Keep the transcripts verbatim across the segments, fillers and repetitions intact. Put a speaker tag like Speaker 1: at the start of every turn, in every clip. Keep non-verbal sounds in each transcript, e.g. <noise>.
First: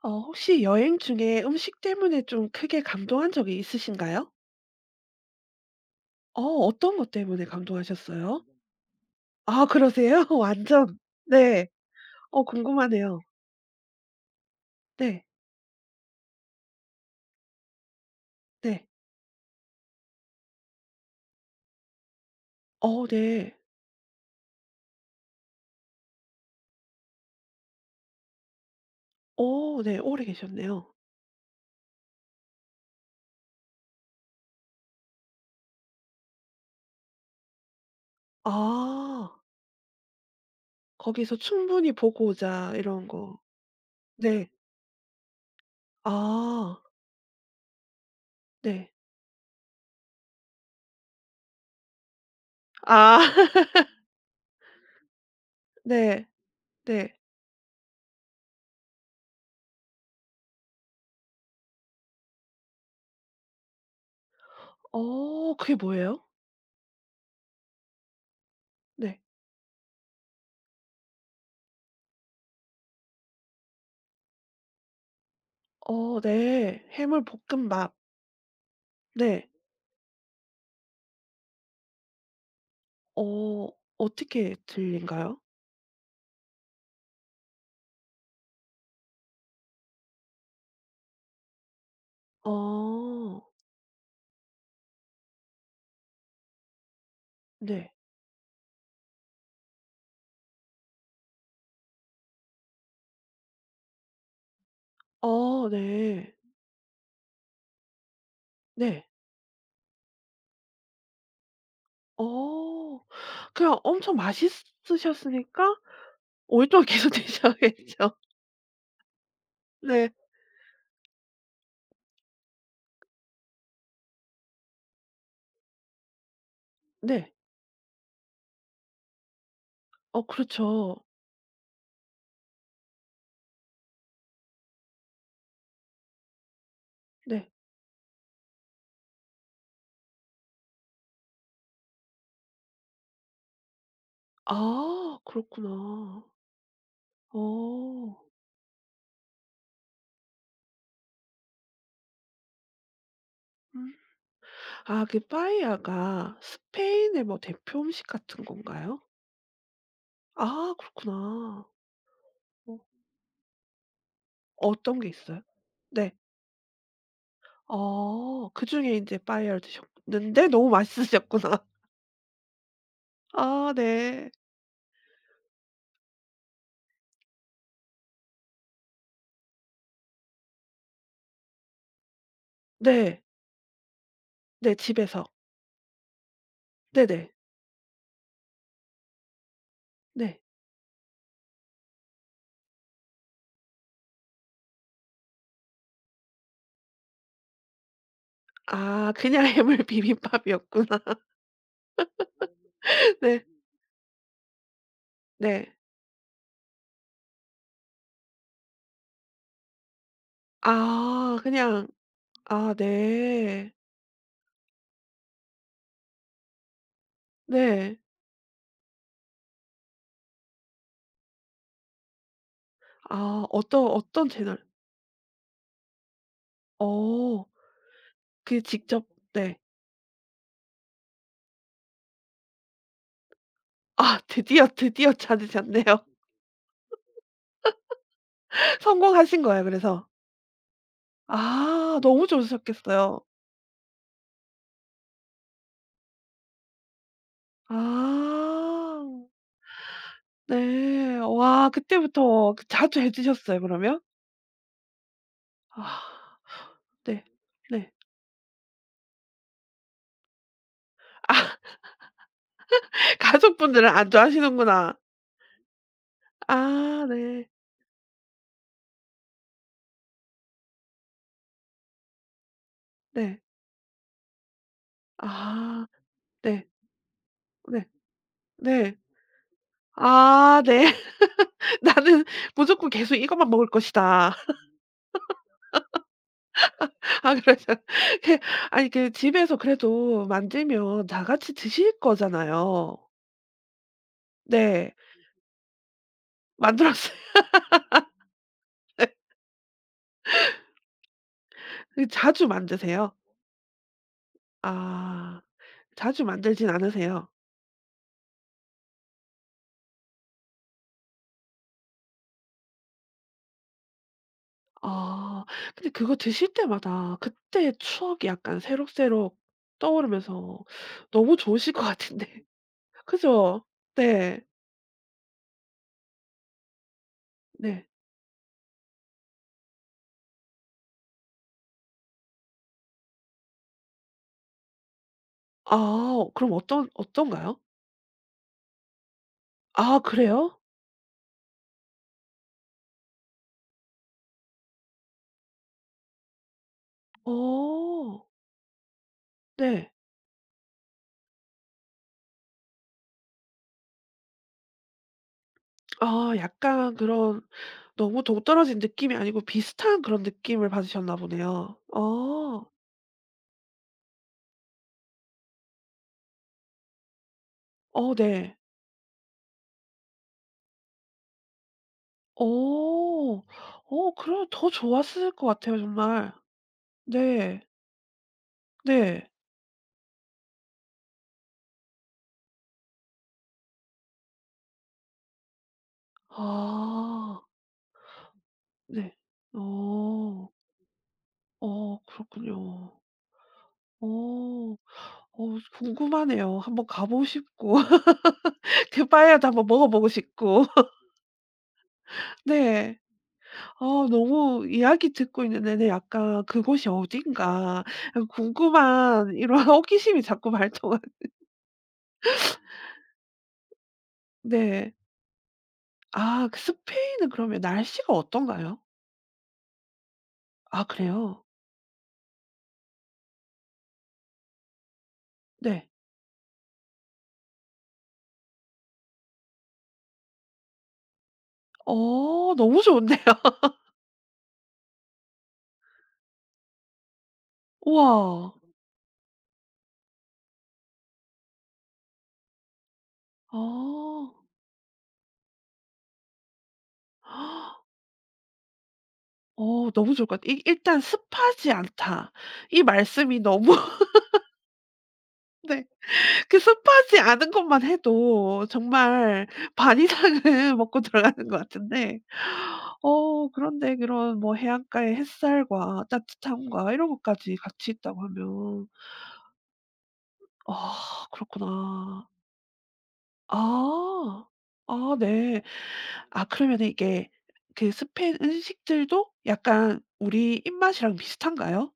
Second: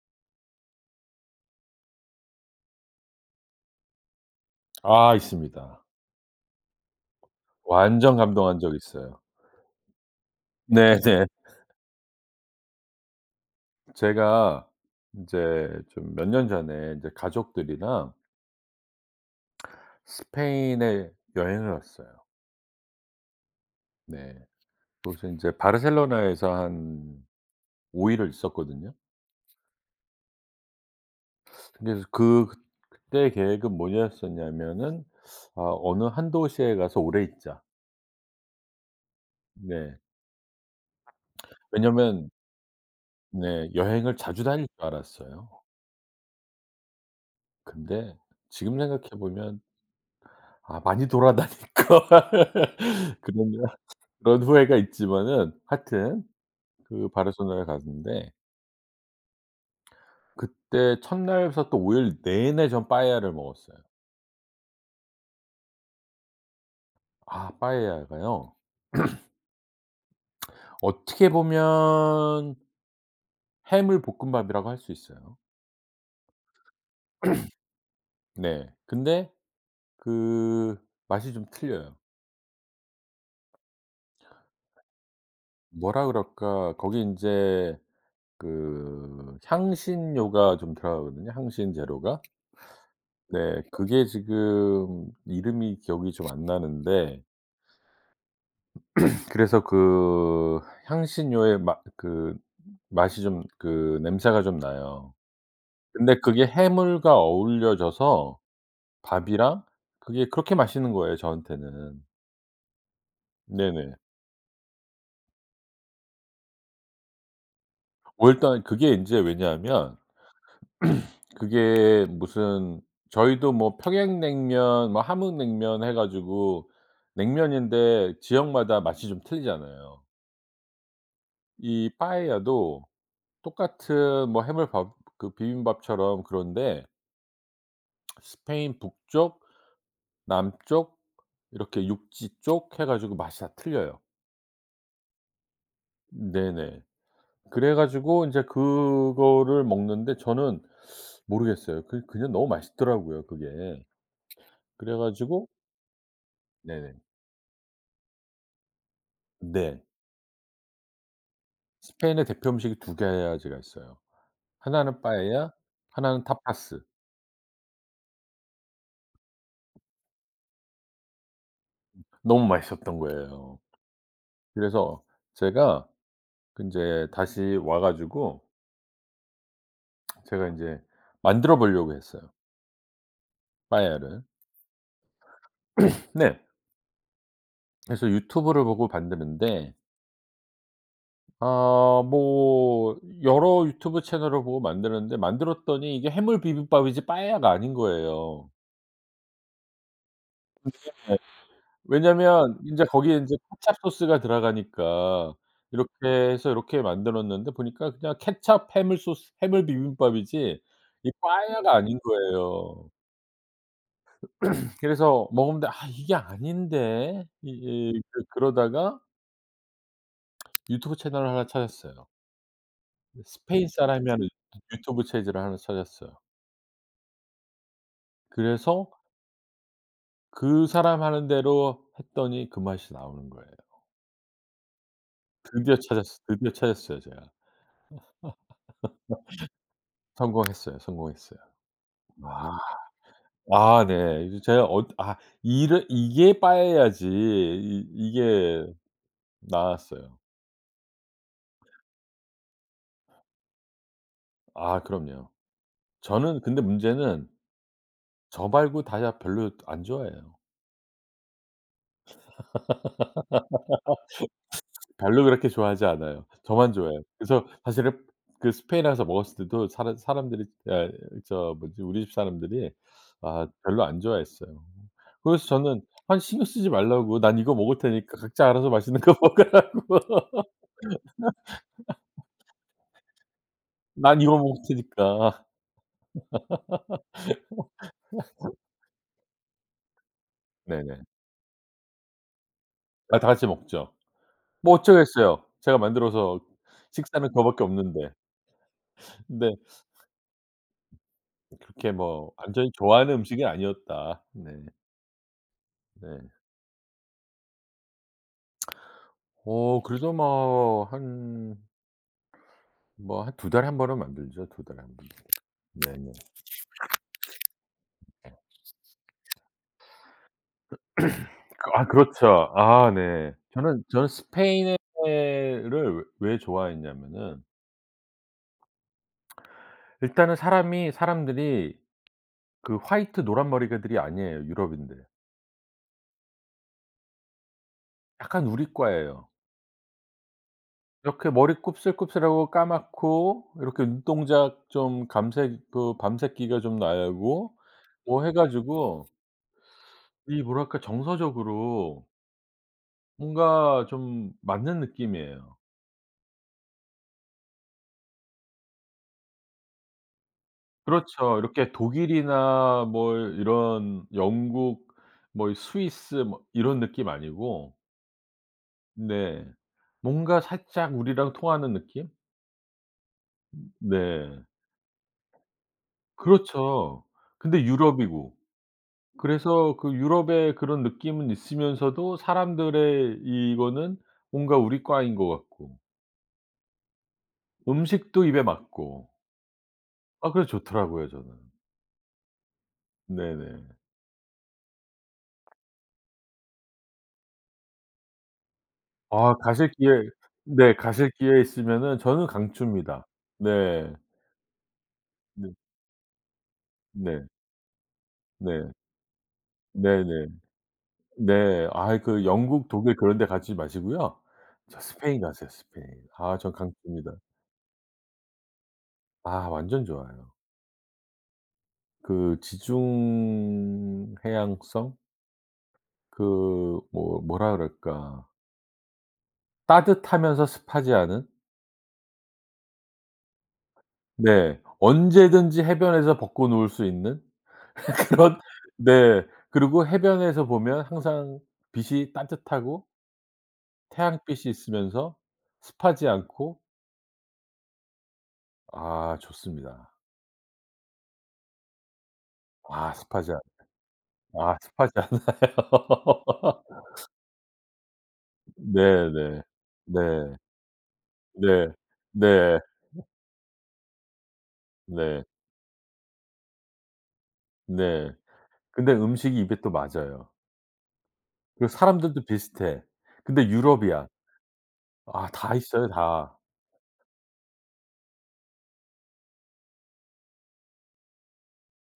Speaker 1: 어 혹시 여행 중에 음식 때문에 좀 크게 감동한 적이 있으신가요?
Speaker 2: 아 있습니다.
Speaker 1: 어 어떤 것 때문에
Speaker 2: 완전
Speaker 1: 감동하셨어요?
Speaker 2: 감동한 적 있어요.
Speaker 1: 아 그러세요? <laughs> 완전
Speaker 2: 네네.
Speaker 1: 네. 어 궁금하네요.
Speaker 2: 제가
Speaker 1: 네.
Speaker 2: 인제 좀 몇 년 전에 인제 가족들이랑
Speaker 1: 네.
Speaker 2: 스페인에 여행을 갔어요.
Speaker 1: 어 네.
Speaker 2: 네. 거기서 인제 바르셀로나에서 한 오 일을 있었거든요.
Speaker 1: 어 네. 오래 계셨네요.
Speaker 2: 그래서 그 그때 계획은 뭐였었냐면은 아 '어느 한 도시에 가서 오래 있자.'
Speaker 1: 아.
Speaker 2: 네.
Speaker 1: 거기서 충분히 보고
Speaker 2: 왜냐면
Speaker 1: 오자 이런 거.
Speaker 2: 네 여행을 자주
Speaker 1: 네.
Speaker 2: 다닐 줄 알았어요.
Speaker 1: 아.
Speaker 2: 근데 지금
Speaker 1: 네.
Speaker 2: 생각해 보면 아 많이 돌아다니까
Speaker 1: 아.
Speaker 2: <laughs> 그런
Speaker 1: <laughs>
Speaker 2: 그런 후회가 있지만은 하여튼
Speaker 1: 네.
Speaker 2: 그
Speaker 1: 네.
Speaker 2: 바르셀로나에 갔는데 그때 첫날부터 또 오일 내내 전 빠에야를 먹었어요.
Speaker 1: 어 그게 뭐예요?
Speaker 2: 아 빠에야가요
Speaker 1: 네.
Speaker 2: 어떻게 보면 해물 볶음밥이라고 할 수 있어요.
Speaker 1: 어 네. 해물 볶음밥.
Speaker 2: 네. 근데
Speaker 1: 네.
Speaker 2: 그 맛이 좀 틀려요.
Speaker 1: 어 어떻게 들린가요?
Speaker 2: 뭐라 그럴까 거기 인제 그 향신료가 좀 들어가거든요, 향신 재료가.
Speaker 1: 어.
Speaker 2: 네. 그게 지금 이름이 기억이 좀 안 나는데
Speaker 1: 네.
Speaker 2: 그래서 그 향신료의 맛 그 맛이 좀 그 냄새가 좀 나요.
Speaker 1: 어
Speaker 2: 근데
Speaker 1: 네.
Speaker 2: 그게 해물과 어울려져서
Speaker 1: 네.
Speaker 2: 밥이랑 그게 그렇게 맛있는 거예요 저한테는.
Speaker 1: 어. 그냥
Speaker 2: 네네.
Speaker 1: 엄청 맛있으셨으니까 오랫동안 계속 <laughs> 드셔야겠죠.
Speaker 2: 어 일단 그게 인제 왜냐하면
Speaker 1: 네.
Speaker 2: 그게 무슨 저희도 뭐 평양냉면 뭐 함흥냉면 해 가지고
Speaker 1: 네.
Speaker 2: 냉면인데 지역마다 맛이 좀 틀리잖아요.
Speaker 1: 어 그렇죠.
Speaker 2: 이 파에야도 똑같은 뭐 해물밥 그 비빔밥처럼 그런데
Speaker 1: 네.
Speaker 2: 스페인 북쪽, 남쪽 이렇게 육지 쪽 해 가지고 맛이 다 틀려요.
Speaker 1: 아 그렇구나.
Speaker 2: 네네. 그래
Speaker 1: 어.
Speaker 2: 가지고 인제 그거를 먹는데 저는 모르겠어요. 그 그냥 너무 맛있더라고요 그게.
Speaker 1: 음.
Speaker 2: 그래
Speaker 1: 아 그
Speaker 2: 가지고
Speaker 1: 빠에야가
Speaker 2: 네네.
Speaker 1: 스페인의 뭐 대표 음식 같은 건가요?
Speaker 2: 네.
Speaker 1: 아 그렇구나.
Speaker 2: 스페인의 대표
Speaker 1: 어.
Speaker 2: 음식이 두 가지가 있어요.
Speaker 1: 어떤
Speaker 2: 하나는
Speaker 1: 게 있어요?
Speaker 2: 빠에야
Speaker 1: 네.
Speaker 2: 하나는 타파스.
Speaker 1: 어. 그중에 인제 빠에야를 드셨는데 너무 맛있으셨구나.
Speaker 2: 너무 맛있었던
Speaker 1: <laughs>
Speaker 2: 거예요.
Speaker 1: 아 네.
Speaker 2: 그래서 제가 그 인제 다시 와 가지고 제가 이제 만들어 보려고 했어요
Speaker 1: 네.
Speaker 2: 빠에야를
Speaker 1: 네 집에서.
Speaker 2: 네.
Speaker 1: 네네.
Speaker 2: 그래서 유튜브를 보고 만드는데
Speaker 1: 네.
Speaker 2: 아 뭐 여러 유튜브 채널을 보고 만드는데 만들었더니 이게 해물 비빔밥이지 빠에야가 아닌 거예요.
Speaker 1: 아 그냥 <laughs> 해물 비빔밥이었구나.
Speaker 2: 예. 왜냐면 인제 거기에 인제
Speaker 1: 네.
Speaker 2: 케첩 소스가 들어가니까
Speaker 1: 네.
Speaker 2: 이렇게 해서 이렇게 만들었는데 보니까 그냥 케첩 해물 소스 해물 비빔밥이지 이
Speaker 1: 아
Speaker 2: 빠에야가
Speaker 1: 그냥
Speaker 2: 아닌
Speaker 1: 아
Speaker 2: 거예요.
Speaker 1: 네.
Speaker 2: 그래서 먹었는데 '아 이게 아닌데.' 이
Speaker 1: 네.
Speaker 2: 이 그 그러다가 유튜브 채널을 하나 찾았어요.
Speaker 1: 아
Speaker 2: 스페인 네.
Speaker 1: 어떤
Speaker 2: 사람이
Speaker 1: 어떤
Speaker 2: 하는
Speaker 1: 채널?
Speaker 2: 유튜브 체질을 하나 찾았어요.
Speaker 1: 어. 그
Speaker 2: 그래서
Speaker 1: 직접 네.
Speaker 2: 그 사람 하는 대로 했더니 그 맛이 나오는 거예요.
Speaker 1: 아 <laughs> 드디어, 드디어
Speaker 2: 드디어
Speaker 1: 찾으셨네요.
Speaker 2: 찾았어 드디어 찾았어요 제가.
Speaker 1: <laughs> 성공하신 거예요 그래서?
Speaker 2: 성공했어요, 성공했어요.
Speaker 1: 아 너무
Speaker 2: 아.
Speaker 1: 좋으셨겠어요.
Speaker 2: 아 네. 이제 제가 어 아 이를 이게 빠야지 이 이게
Speaker 1: 아.
Speaker 2: 나았어요.
Speaker 1: 네. 와 그때부터 그 자주 해 드셨어요 그러면?
Speaker 2: 아 그럼요.
Speaker 1: 아
Speaker 2: 저는 근데
Speaker 1: 네.
Speaker 2: 문제는
Speaker 1: 네.
Speaker 2: 저 말고 다 별로 안 좋아해요.
Speaker 1: <laughs> 가족분들은 안 좋아하시는구나.
Speaker 2: 별로 그렇게 좋아하지 않아요. 저만 좋아해요.
Speaker 1: 아
Speaker 2: 그래서
Speaker 1: 네.
Speaker 2: 사실은 그 스페인에 가서 먹었을 때도 사람 사람들이 예 저 뭐지 우리 집 사람들이
Speaker 1: 네.
Speaker 2: 아 별로 안 좋아했어요. 그래서 저는
Speaker 1: 아
Speaker 2: 아니 신경
Speaker 1: 네.
Speaker 2: 쓰지 말라고 "난 이거 먹을
Speaker 1: 네.
Speaker 2: 테니까 각자 알아서
Speaker 1: 네.
Speaker 2: 맛있는 거 <laughs> 먹으라고.
Speaker 1: 아 네. <laughs> '나는 무조건 계속 이것만 먹을
Speaker 2: 난
Speaker 1: 것이다.'
Speaker 2: 이거 먹을 테니까."
Speaker 1: <laughs> 아 그래서 그 아니 그 집에서 그래도
Speaker 2: 네네.
Speaker 1: 만들면 다 같이 드실 거잖아요.
Speaker 2: 아 다 같이 먹죠. 뭐
Speaker 1: 네.
Speaker 2: 어쩌겠어요. 제가 만들어서
Speaker 1: 만들었어요.
Speaker 2: 식사는
Speaker 1: <laughs>
Speaker 2: 그거밖에 없는데. 근데 그렇게
Speaker 1: 그
Speaker 2: 뭐
Speaker 1: 자주
Speaker 2: 완전히
Speaker 1: 만드세요?
Speaker 2: 좋아하는 음식은 아니었다. 네.
Speaker 1: 아.
Speaker 2: 네.
Speaker 1: 자주 만들진 않으세요?
Speaker 2: 어 그래도 뭐한 뭐 한 두 달에 한 번은 만들죠. 두 달에 한 번.
Speaker 1: 아. 근데
Speaker 2: 네네.
Speaker 1: 그거 드실 때마다 그때 추억이 약간 새록새록 떠오르면서 너무
Speaker 2: 그
Speaker 1: 좋으실 것
Speaker 2: 아
Speaker 1: 같은데.
Speaker 2: 그렇죠. 아
Speaker 1: <laughs>
Speaker 2: 네.
Speaker 1: 그죠?
Speaker 2: 저는 저는
Speaker 1: 네.
Speaker 2: 스페인을 왜 왜 좋아했냐면은
Speaker 1: 네.
Speaker 2: 일단은 사람이 사람들이 그 화이트 노란 머리들이 아니에요, 유럽인들.
Speaker 1: 아 그럼 어떤 어떤가요?
Speaker 2: 약간 우리과예요.
Speaker 1: 아 그래요?
Speaker 2: 이렇게 머리 곱슬곱슬하고 까맣고 이렇게 눈동자 좀 감색 그 밤새끼가 좀 나고
Speaker 1: 어
Speaker 2: 뭐 해 가지고
Speaker 1: 네.
Speaker 2: 이 뭐랄까 정서적으로 뭔가 좀 맞는 느낌이에요.
Speaker 1: 아 약간 그런 너무 동떨어진 느낌이 아니고 비슷한 그런 느낌을 받으셨나
Speaker 2: 그렇죠. 이렇게
Speaker 1: 보네요. 어.
Speaker 2: 독일이나 뭐 이런 영국 뭐 이 스위스 뭐 이런 느낌 아니고
Speaker 1: 어 네.
Speaker 2: 네. 뭔가 살짝 우리랑 통하는 느낌?
Speaker 1: 어. 어
Speaker 2: 네.
Speaker 1: 그럼 더 좋았을 것 같아요 정말.
Speaker 2: 그렇죠.
Speaker 1: 네.
Speaker 2: 근데 유럽이고.
Speaker 1: 네.
Speaker 2: 그래서 그 유럽의 그런 느낌은 있으면서도 사람들의 이거는 뭔가 우리 과인 것 같고
Speaker 1: 아
Speaker 2: 음식도 입에 맞고
Speaker 1: 네.
Speaker 2: 아
Speaker 1: 어.
Speaker 2: 그래서 좋더라고요 저는.
Speaker 1: 어 그렇군요.
Speaker 2: 네네.
Speaker 1: 어. 어 궁금하네요. 한번 가 보고 싶고 <laughs> 그
Speaker 2: 아
Speaker 1: 빠에야도 한번
Speaker 2: 가실
Speaker 1: 먹어
Speaker 2: 기회
Speaker 1: 보고 싶고.
Speaker 2: 네 가실 기회 있으면은 저는
Speaker 1: 네.
Speaker 2: 강추입니다. 네.
Speaker 1: 어 너무 이야기 듣고
Speaker 2: 네.
Speaker 1: 있는 내내 약간 '그곳이
Speaker 2: 네.
Speaker 1: 어딘가.'
Speaker 2: 네.
Speaker 1: 궁금한 이런 <laughs> 호기심이
Speaker 2: 네네.
Speaker 1: 자꾸 발동한
Speaker 2: 네. 아이 그 영국, 독일 그런 데 가지 마시고요. 저
Speaker 1: 네.
Speaker 2: 스페인 가세요, 스페인. 아
Speaker 1: 아
Speaker 2: 전
Speaker 1: 그
Speaker 2: 강추입니다.
Speaker 1: 스페인은 그러면 날씨가 어떤가요?
Speaker 2: 아 완전 좋아요.
Speaker 1: 아 그래요?
Speaker 2: 그 지중 해양성
Speaker 1: 네.
Speaker 2: 그 뭐 뭐라 그럴까. 따뜻하면서 습하지 않은
Speaker 1: 어 너무 좋은데요. <laughs>
Speaker 2: 네. 언제든지 해변에서 벗고 누울 수 있는 <laughs> 그런
Speaker 1: 우와.
Speaker 2: 네. 그리고 해변에서 보면 항상 빛이 따뜻하고
Speaker 1: 어.
Speaker 2: 태양빛이 있으면서 습하지 않고 아
Speaker 1: 어
Speaker 2: 좋습니다.
Speaker 1: 너무 좋을 것 같아. 이 일단 "습하지 않다." 이
Speaker 2: 아 습하지
Speaker 1: 말씀이
Speaker 2: 않
Speaker 1: 너무 <laughs>
Speaker 2: 아 습하지 않아요.
Speaker 1: 네. 그
Speaker 2: <laughs>
Speaker 1: 습하지 않은 것만 해도
Speaker 2: 네네.
Speaker 1: 정말 반
Speaker 2: 네.
Speaker 1: 이상은 <laughs> 먹고 들어가는 것
Speaker 2: 네.
Speaker 1: 같은데
Speaker 2: 네.
Speaker 1: 어 그런데 그런 뭐 해안가의
Speaker 2: 네.
Speaker 1: 햇살과 따뜻함과 이런 것까지 같이
Speaker 2: 네.
Speaker 1: 있다고 하면
Speaker 2: 근데 음식이 입에 또 맞아요.
Speaker 1: 아
Speaker 2: 그리고 사람들도
Speaker 1: 그렇구나.
Speaker 2: 비슷해. 근데 유럽이야.
Speaker 1: 아. 아
Speaker 2: 아 다
Speaker 1: 네.
Speaker 2: 있어요 다.
Speaker 1: 아 그러면 이게 그 스페인 음식들도 약간 우리 입맛이랑 비슷한가요?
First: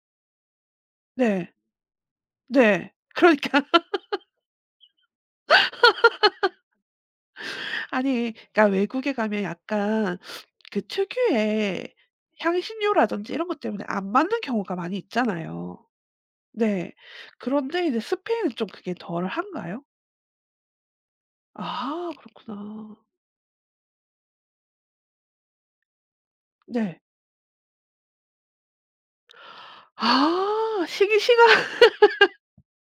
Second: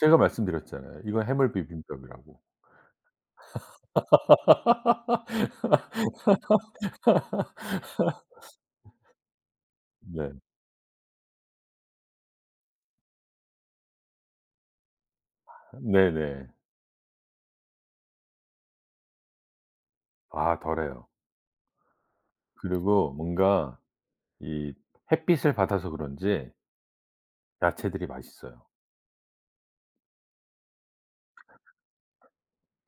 Speaker 2: 제가 말씀드렸잖아요. 이건
Speaker 1: 네.
Speaker 2: 해물 비빔밥이라고.
Speaker 1: 네. 그러니까
Speaker 2: <laughs>
Speaker 1: <laughs> 아니 그러니까 외국에 가면 약간
Speaker 2: 네.
Speaker 1: 그 특유의 향신료라든지 이런 것 때문에 안 맞는 경우가 많이 있잖아요.
Speaker 2: 네네.
Speaker 1: 네. 그런데 이제 스페인은 좀 그게 덜한가요?
Speaker 2: 아 덜해요.
Speaker 1: 아 그렇구나.
Speaker 2: 그리고 뭔가 이 햇빛을 받아서 그런지
Speaker 1: 네.
Speaker 2: 야채들이 맛있어요.
Speaker 1: 아 시기 시간 <laughs>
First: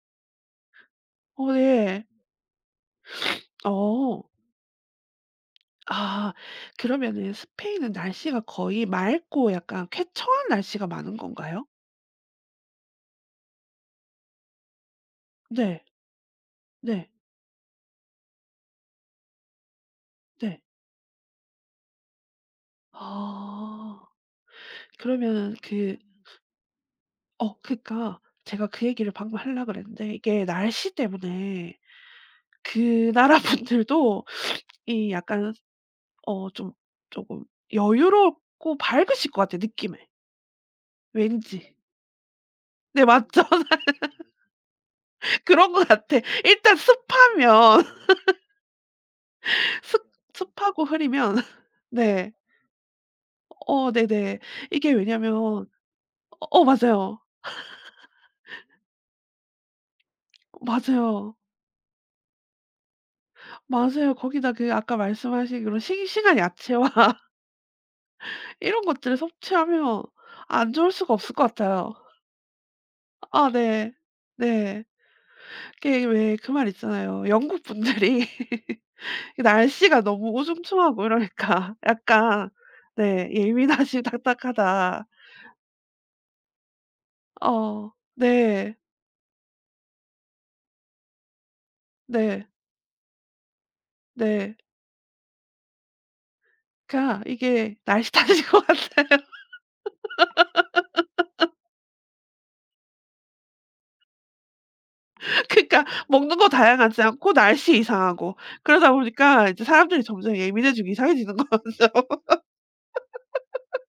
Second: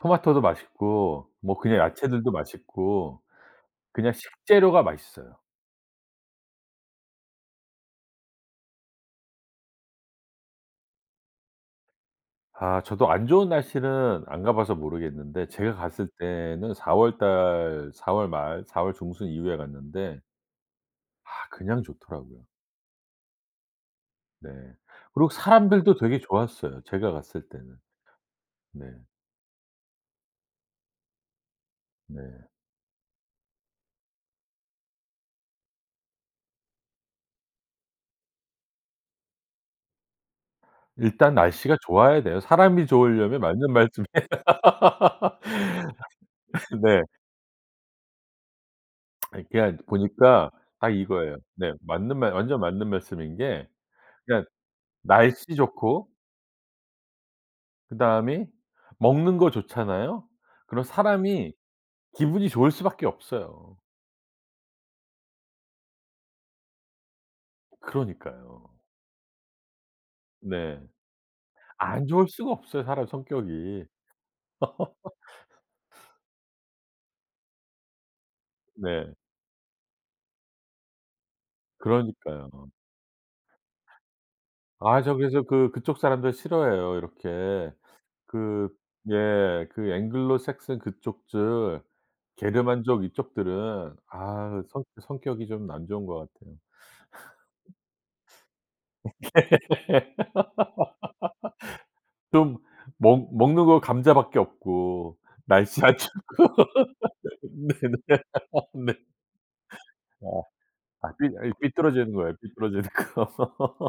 Speaker 2: 토마토도 맛있고
Speaker 1: 어
Speaker 2: 뭐 그냥
Speaker 1: 네.
Speaker 2: 야채들도 맛있고 그냥
Speaker 1: 어.
Speaker 2: 식재료가 맛있어요.
Speaker 1: 아 그러면은 스페인은 날씨가 거의 맑고 약간 쾌청한 날씨가 많은 건가요?
Speaker 2: 아 저도 안 좋은 날씨는 안 가 봐서 모르겠는데 제가
Speaker 1: 네.
Speaker 2: 갔을 때는 4
Speaker 1: 네.
Speaker 2: 월달 사월 말 사월 중순 이후에 갔는데
Speaker 1: 네.
Speaker 2: 아 그냥 좋더라고요.
Speaker 1: 아.
Speaker 2: 네. 그리고
Speaker 1: 그러면 그
Speaker 2: 사람들도 되게 좋았어요, 제가 갔을
Speaker 1: 어
Speaker 2: 때는.
Speaker 1: 그니까 제가 그
Speaker 2: 네.
Speaker 1: 얘기를 방금 하려고 그랬는데 이게 날씨 때문에
Speaker 2: 네.
Speaker 1: 그 나라 분들도 이 약간 어 좀 조금 여유롭고 밝으실 것 같아요 느낌에.
Speaker 2: 일단
Speaker 1: 왠지.
Speaker 2: 날씨가 좋아야 돼요. 사람이
Speaker 1: 네
Speaker 2: 좋으려면
Speaker 1: 맞죠.
Speaker 2: 맞는 말씀이에요.
Speaker 1: <laughs> 그런 것 같아. 일단
Speaker 2: <laughs> 네.
Speaker 1: 습하면
Speaker 2: 그냥
Speaker 1: 습
Speaker 2: 보니까
Speaker 1: 습하고
Speaker 2: 딱
Speaker 1: 흐리면
Speaker 2: 이거예요.
Speaker 1: <laughs>
Speaker 2: 네. 맞는
Speaker 1: 네.
Speaker 2: 말 완전 맞는 말씀인 게
Speaker 1: 어 네네.
Speaker 2: 그냥
Speaker 1: 이게
Speaker 2: 날씨
Speaker 1: 왜냐면
Speaker 2: 좋고
Speaker 1: 어 맞아요.
Speaker 2: 그다음에 먹는 거 좋잖아요. 그럼
Speaker 1: 맞아요.
Speaker 2: 사람이 기분이 좋을 수밖에 없어요.
Speaker 1: 맞아요. 거기다 그 아까 말씀하신 그런 싱싱한 야채와 <laughs>
Speaker 2: 그러니까요.
Speaker 1: 이런 것들을 섭취하면 안
Speaker 2: 네.
Speaker 1: 좋을 수가 없을 것 같아요.
Speaker 2: 안 좋을 수가 없어요, 사람
Speaker 1: 아
Speaker 2: 성격이.
Speaker 1: 네. 네. 이게 왜 그 말 있잖아요. 영국 분들이 <laughs>
Speaker 2: 네.
Speaker 1: 날씨가 너무 우중충하고 이러니까 <laughs>
Speaker 2: 그러니까요.
Speaker 1: 약간 네 "예민하시
Speaker 2: 아
Speaker 1: 딱딱하다."
Speaker 2: 저 그래서 그 그쪽 사람들 싫어해요. 이렇게
Speaker 1: 어
Speaker 2: 그
Speaker 1: 네.
Speaker 2: 예 그 앵글로 색슨 그쪽들
Speaker 1: 네.
Speaker 2: 게르만족 이쪽들은
Speaker 1: 네.
Speaker 2: 아 성 성격이 좀 안 좋은 것 같아요.
Speaker 1: 그러니까 이게 날씨 <laughs> 탓인 것 같아요.
Speaker 2: <laughs> 좀 먹 먹는 거 감자밖에 없고
Speaker 1: <laughs> 그러니까
Speaker 2: 날씨 안
Speaker 1: 먹는 거
Speaker 2: 좋고.
Speaker 1: 다양하지 않고 날씨
Speaker 2: 네네.
Speaker 1: 이상하고
Speaker 2: <laughs>
Speaker 1: 그러다
Speaker 2: 네.
Speaker 1: 보니까 이제 사람들이
Speaker 2: 아.
Speaker 1: 점점 예민해지고
Speaker 2: 아 삐
Speaker 1: 이상해지는
Speaker 2: 아,
Speaker 1: 거죠.
Speaker 2: 삐뚤어지는 거예요, 삐뚤어지는 거. <laughs>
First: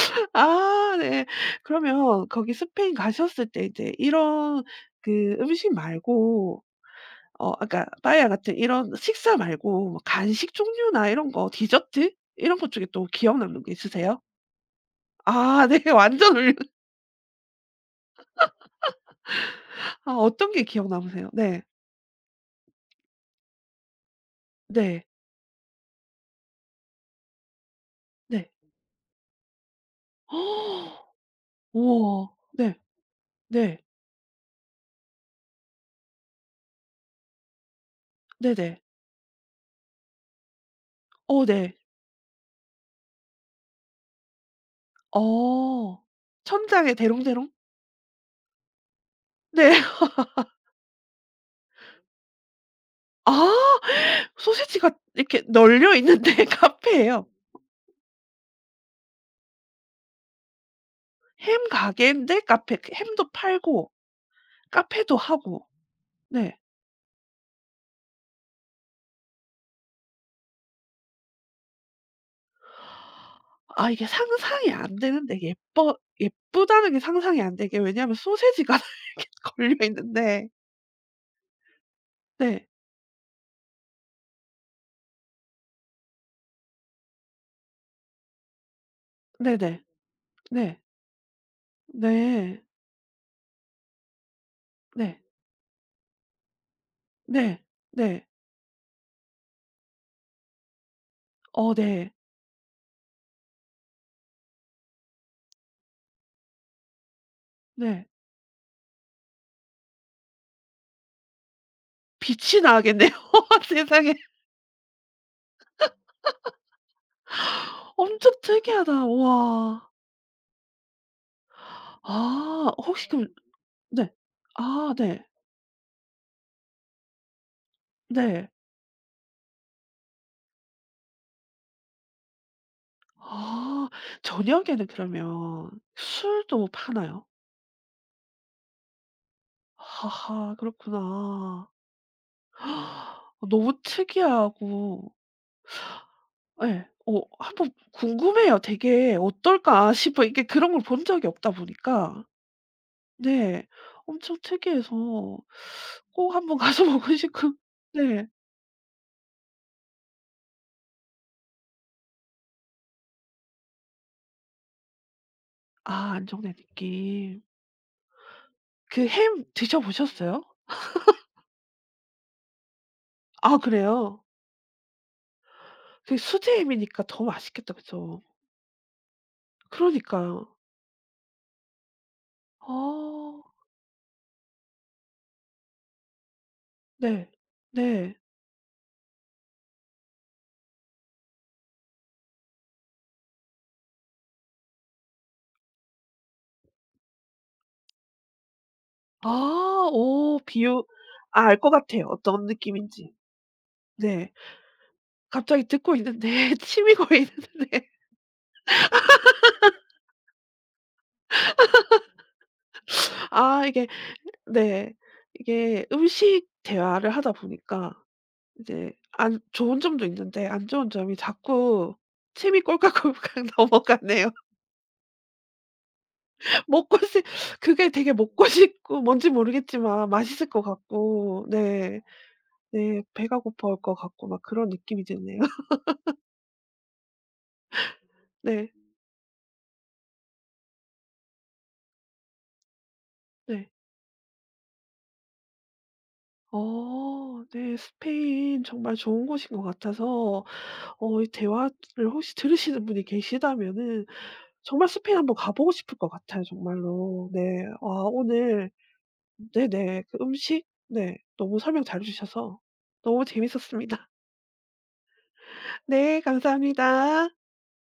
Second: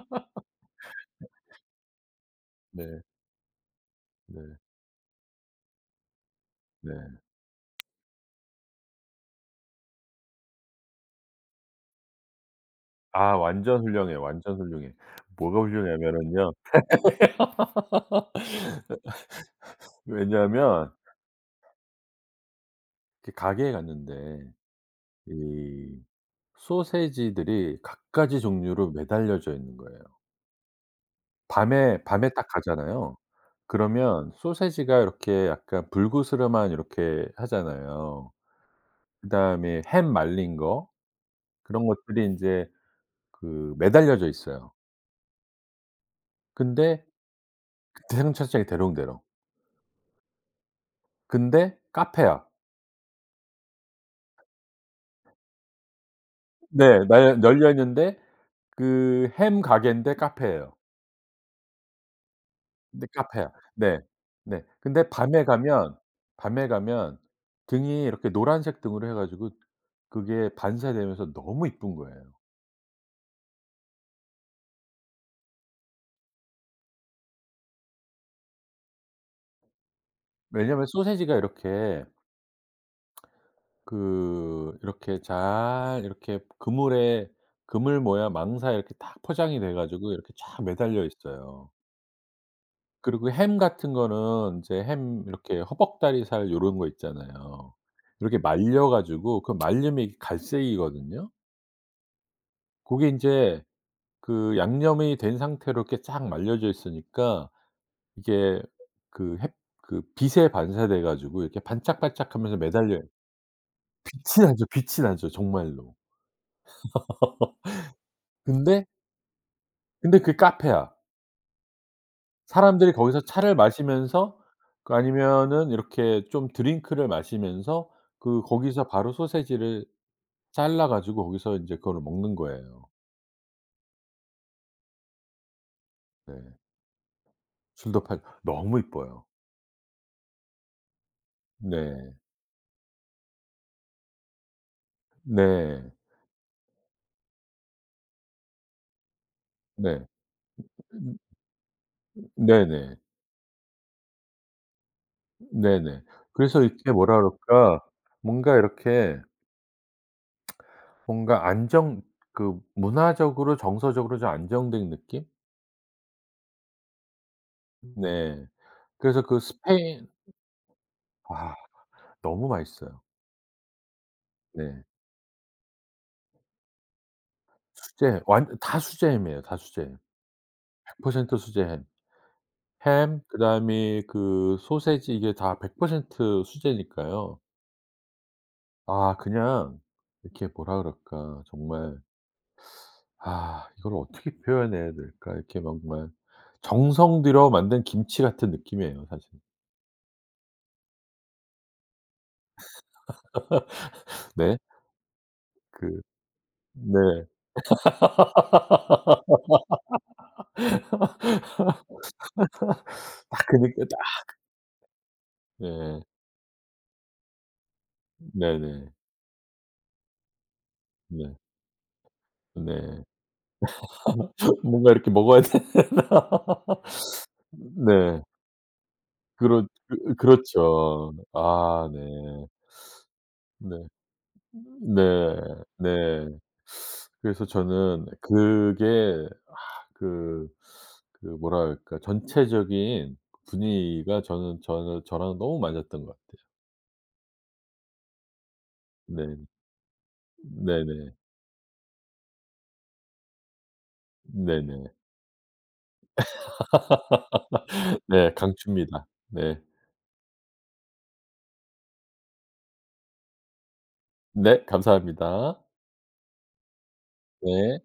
Speaker 1: <laughs> 아 네. 그러면 거기 스페인
Speaker 2: 네.
Speaker 1: 가셨을 때 이제
Speaker 2: 네.
Speaker 1: 이런 그 음식 말고
Speaker 2: 네.
Speaker 1: 어 아까 빠에야 같은 이런 식사 말고 뭐 간식 종류나 이런 거 디저트 이런 것 중에 또
Speaker 2: 아
Speaker 1: 기억 남는 게
Speaker 2: 완전 훌륭해
Speaker 1: 있으세요?
Speaker 2: 완전 훌륭해. 뭐가
Speaker 1: 아 네. <laughs> 완전
Speaker 2: 훌륭하냐면요.
Speaker 1: 울려 아 어떤 게 기억
Speaker 2: 왜냐하면
Speaker 1: 남으세요? 네.
Speaker 2: 이렇게 가게에 갔는데
Speaker 1: 네.
Speaker 2: 이 소시지들이 갖가지
Speaker 1: 네.
Speaker 2: 종류로 매달려져 있는 거예요.
Speaker 1: <gasps>
Speaker 2: 밤에 밤에
Speaker 1: 우와.
Speaker 2: 딱
Speaker 1: 네.
Speaker 2: 가잖아요.
Speaker 1: 네.
Speaker 2: 그러면 소시지가 이렇게 약간 불그스름한 이렇게 하잖아요.
Speaker 1: 네네.
Speaker 2: 그다음에 햄 말린 거
Speaker 1: 어 네.
Speaker 2: 그런 것들이 이제 그 매달려져 있어요.
Speaker 1: 어. 천장에
Speaker 2: 근데
Speaker 1: 대롱대롱?
Speaker 2: 대성차장이 대롱대롱.
Speaker 1: 네. <laughs>
Speaker 2: 근데 카페야.
Speaker 1: 아 소시지가 이렇게 널려 있는데 <laughs>
Speaker 2: 네.
Speaker 1: 카페예요.
Speaker 2: 날 열려 있는데 그 햄 가게인데 카페예요.
Speaker 1: 햄 가게인데 카페
Speaker 2: 근데
Speaker 1: 햄도
Speaker 2: 카페야.
Speaker 1: 팔고
Speaker 2: 네. 네. 근데
Speaker 1: 카페도
Speaker 2: 밤에
Speaker 1: 하고.
Speaker 2: 가면
Speaker 1: 네.
Speaker 2: 밤에 가면 등이 이렇게 노란색 등으로 해 가지고 그게 반사되면서 너무 이쁜 거예요.
Speaker 1: 아 이게 상상이 안 되는데 예뻐 예쁘다는 게 상상이 안 되게 왜냐하면 소시지가 <laughs> 이렇게 걸려 있는데
Speaker 2: 왜냐면 소시지가 이렇게
Speaker 1: 네.
Speaker 2: 그 이렇게 잘 이렇게 그물에 그물 모양 망사에 이렇게 딱 포장이 돼
Speaker 1: 네네.
Speaker 2: 가지고 이렇게 쫙
Speaker 1: 네.
Speaker 2: 매달려 있어요.
Speaker 1: 네.
Speaker 2: 그리고 햄 같은 거는 이제
Speaker 1: 네.
Speaker 2: 햄 이렇게 허벅다리살 요런 거
Speaker 1: 네.
Speaker 2: 있잖아요.
Speaker 1: 네.
Speaker 2: 이렇게 말려 가지고 그 말리면 이게 갈색이거든요.
Speaker 1: 어 네.
Speaker 2: 고게 인제 그 양념이 된 상태로 이렇게 쫙 말려져 있으니까
Speaker 1: 네.
Speaker 2: 이게 그 햇 그 빛에 반사돼 가지고 이렇게 반짝반짝하면서
Speaker 1: 빛이
Speaker 2: 매달려요.
Speaker 1: 나겠네요. <laughs> 세상에.
Speaker 2: 빛이 나죠, 빛이 나죠 정말로. <laughs>
Speaker 1: 엄청
Speaker 2: 근데
Speaker 1: 특이하다. 와
Speaker 2: 근데 그게 카페야.
Speaker 1: 아
Speaker 2: 사람들이
Speaker 1: 혹시
Speaker 2: 거기서
Speaker 1: 그럼
Speaker 2: 차를
Speaker 1: 네.
Speaker 2: 마시면서 그
Speaker 1: 아 네.
Speaker 2: 아니면은 이렇게 좀 드링크를 마시면서 그
Speaker 1: 네.
Speaker 2: 거기서 바로 소시지를 잘라 가지고 거기서 인제 그거를 먹는 거예요.
Speaker 1: 아 저녁에는 그러면
Speaker 2: 네.
Speaker 1: 술도 파나요?
Speaker 2: 줄도 팔고 너무 이뻐요.
Speaker 1: 하하 그렇구나.
Speaker 2: 네.
Speaker 1: <gasps> 너무 특이하고
Speaker 2: 네.
Speaker 1: 예. 어 한번 궁금해요. 되게 '어떨까?'
Speaker 2: 네.
Speaker 1: 싶어 이게 그런 걸 본
Speaker 2: 음
Speaker 1: 적이 없다 보니까.
Speaker 2: 네네.
Speaker 1: 네. 엄청 특이해서
Speaker 2: 네네.
Speaker 1: 꼭 한번 <laughs>
Speaker 2: 그래서
Speaker 1: 가서
Speaker 2: 이렇게
Speaker 1: 먹고
Speaker 2: 뭐라
Speaker 1: 싶고
Speaker 2: 그럴까
Speaker 1: 네.
Speaker 2: 뭔가 이렇게 뭔가 안정 그 문화적으로 정서적으로 좀 안정된 느낌?
Speaker 1: 아 안정된 느낌.
Speaker 2: 네.
Speaker 1: 그
Speaker 2: 그래서 그
Speaker 1: 햄 드셔
Speaker 2: 스페인
Speaker 1: 보셨어요?
Speaker 2: 아 너무 맛있어요.
Speaker 1: 아 그래요?
Speaker 2: 네.
Speaker 1: 그 수제 햄이니까 더 맛있겠다. 그죠?
Speaker 2: 수제 완 다 수제햄이에요. 다 수제햄.
Speaker 1: 그러니까요.
Speaker 2: 백 퍼센트 수제햄. 햄
Speaker 1: 아.
Speaker 2: 그다음에 그 소시지 이게 다 백 퍼센트
Speaker 1: 네.
Speaker 2: 수제니까요.
Speaker 1: 네.
Speaker 2: 아 그냥 이렇게 뭐라 그럴까. 정말 아 이걸 어떻게 표현해야 될까. 이렇게 정말 정성 들여 만든 김치 같은 느낌이에요 사실.
Speaker 1: 아 어 비유 아 알 것 같아요, 어떤 느낌인지. 네.
Speaker 2: 네.
Speaker 1: 갑자기 듣고
Speaker 2: 그
Speaker 1: 있는데 <laughs> 침이
Speaker 2: 네.
Speaker 1: 고이는데
Speaker 2: 딱 그
Speaker 1: 아
Speaker 2: 느낌
Speaker 1: 이게
Speaker 2: 딱
Speaker 1: 네. 이게
Speaker 2: 네.
Speaker 1: 음식 대화를 하다 보니까
Speaker 2: 네 네.
Speaker 1: 이제 안 좋은 점도 있는데 안 좋은 점이
Speaker 2: 네.
Speaker 1: 자꾸 침이
Speaker 2: 네.
Speaker 1: 꼴깍꼴깍 <laughs> 넘어가네요.
Speaker 2: 뭔가 이렇게 먹어야 되나? <laughs>
Speaker 1: 먹고 싶 그게 되게
Speaker 2: 네.
Speaker 1: 먹고 싶고 뭔지
Speaker 2: 그렇
Speaker 1: 모르겠지만
Speaker 2: 그
Speaker 1: 맛있을 것
Speaker 2: 그렇죠.
Speaker 1: 같고
Speaker 2: 아 네.
Speaker 1: 네. 네. 배가 고파올
Speaker 2: 네.
Speaker 1: 것 같고 막 그런 느낌이
Speaker 2: 네.
Speaker 1: 드네요. <laughs>
Speaker 2: 네. 그래서 저는
Speaker 1: 네.
Speaker 2: 그게 아 그 그 뭐랄까 전체적인
Speaker 1: 네.
Speaker 2: 분위기가 저는 저는 저랑 너무 맞았던 것 같아요.
Speaker 1: 어 네. 스페인 정말 좋은
Speaker 2: 네.
Speaker 1: 곳인 것 같아서
Speaker 2: 네네.
Speaker 1: 어 이 대화를 혹시 들으시는 분이 계시다면은 정말
Speaker 2: 네네.
Speaker 1: 스페인 한번 가 보고 싶을 것 같아요 정말로. 네. 아
Speaker 2: <laughs> 네
Speaker 1: 오늘
Speaker 2: 강추입니다. 네.
Speaker 1: 네네. 그 음식 네 너무 설명 잘해 주셔서 너무 재밌었습니다.
Speaker 2: 네 감사합니다.
Speaker 1: <laughs> 네 감사합니다.
Speaker 2: 네.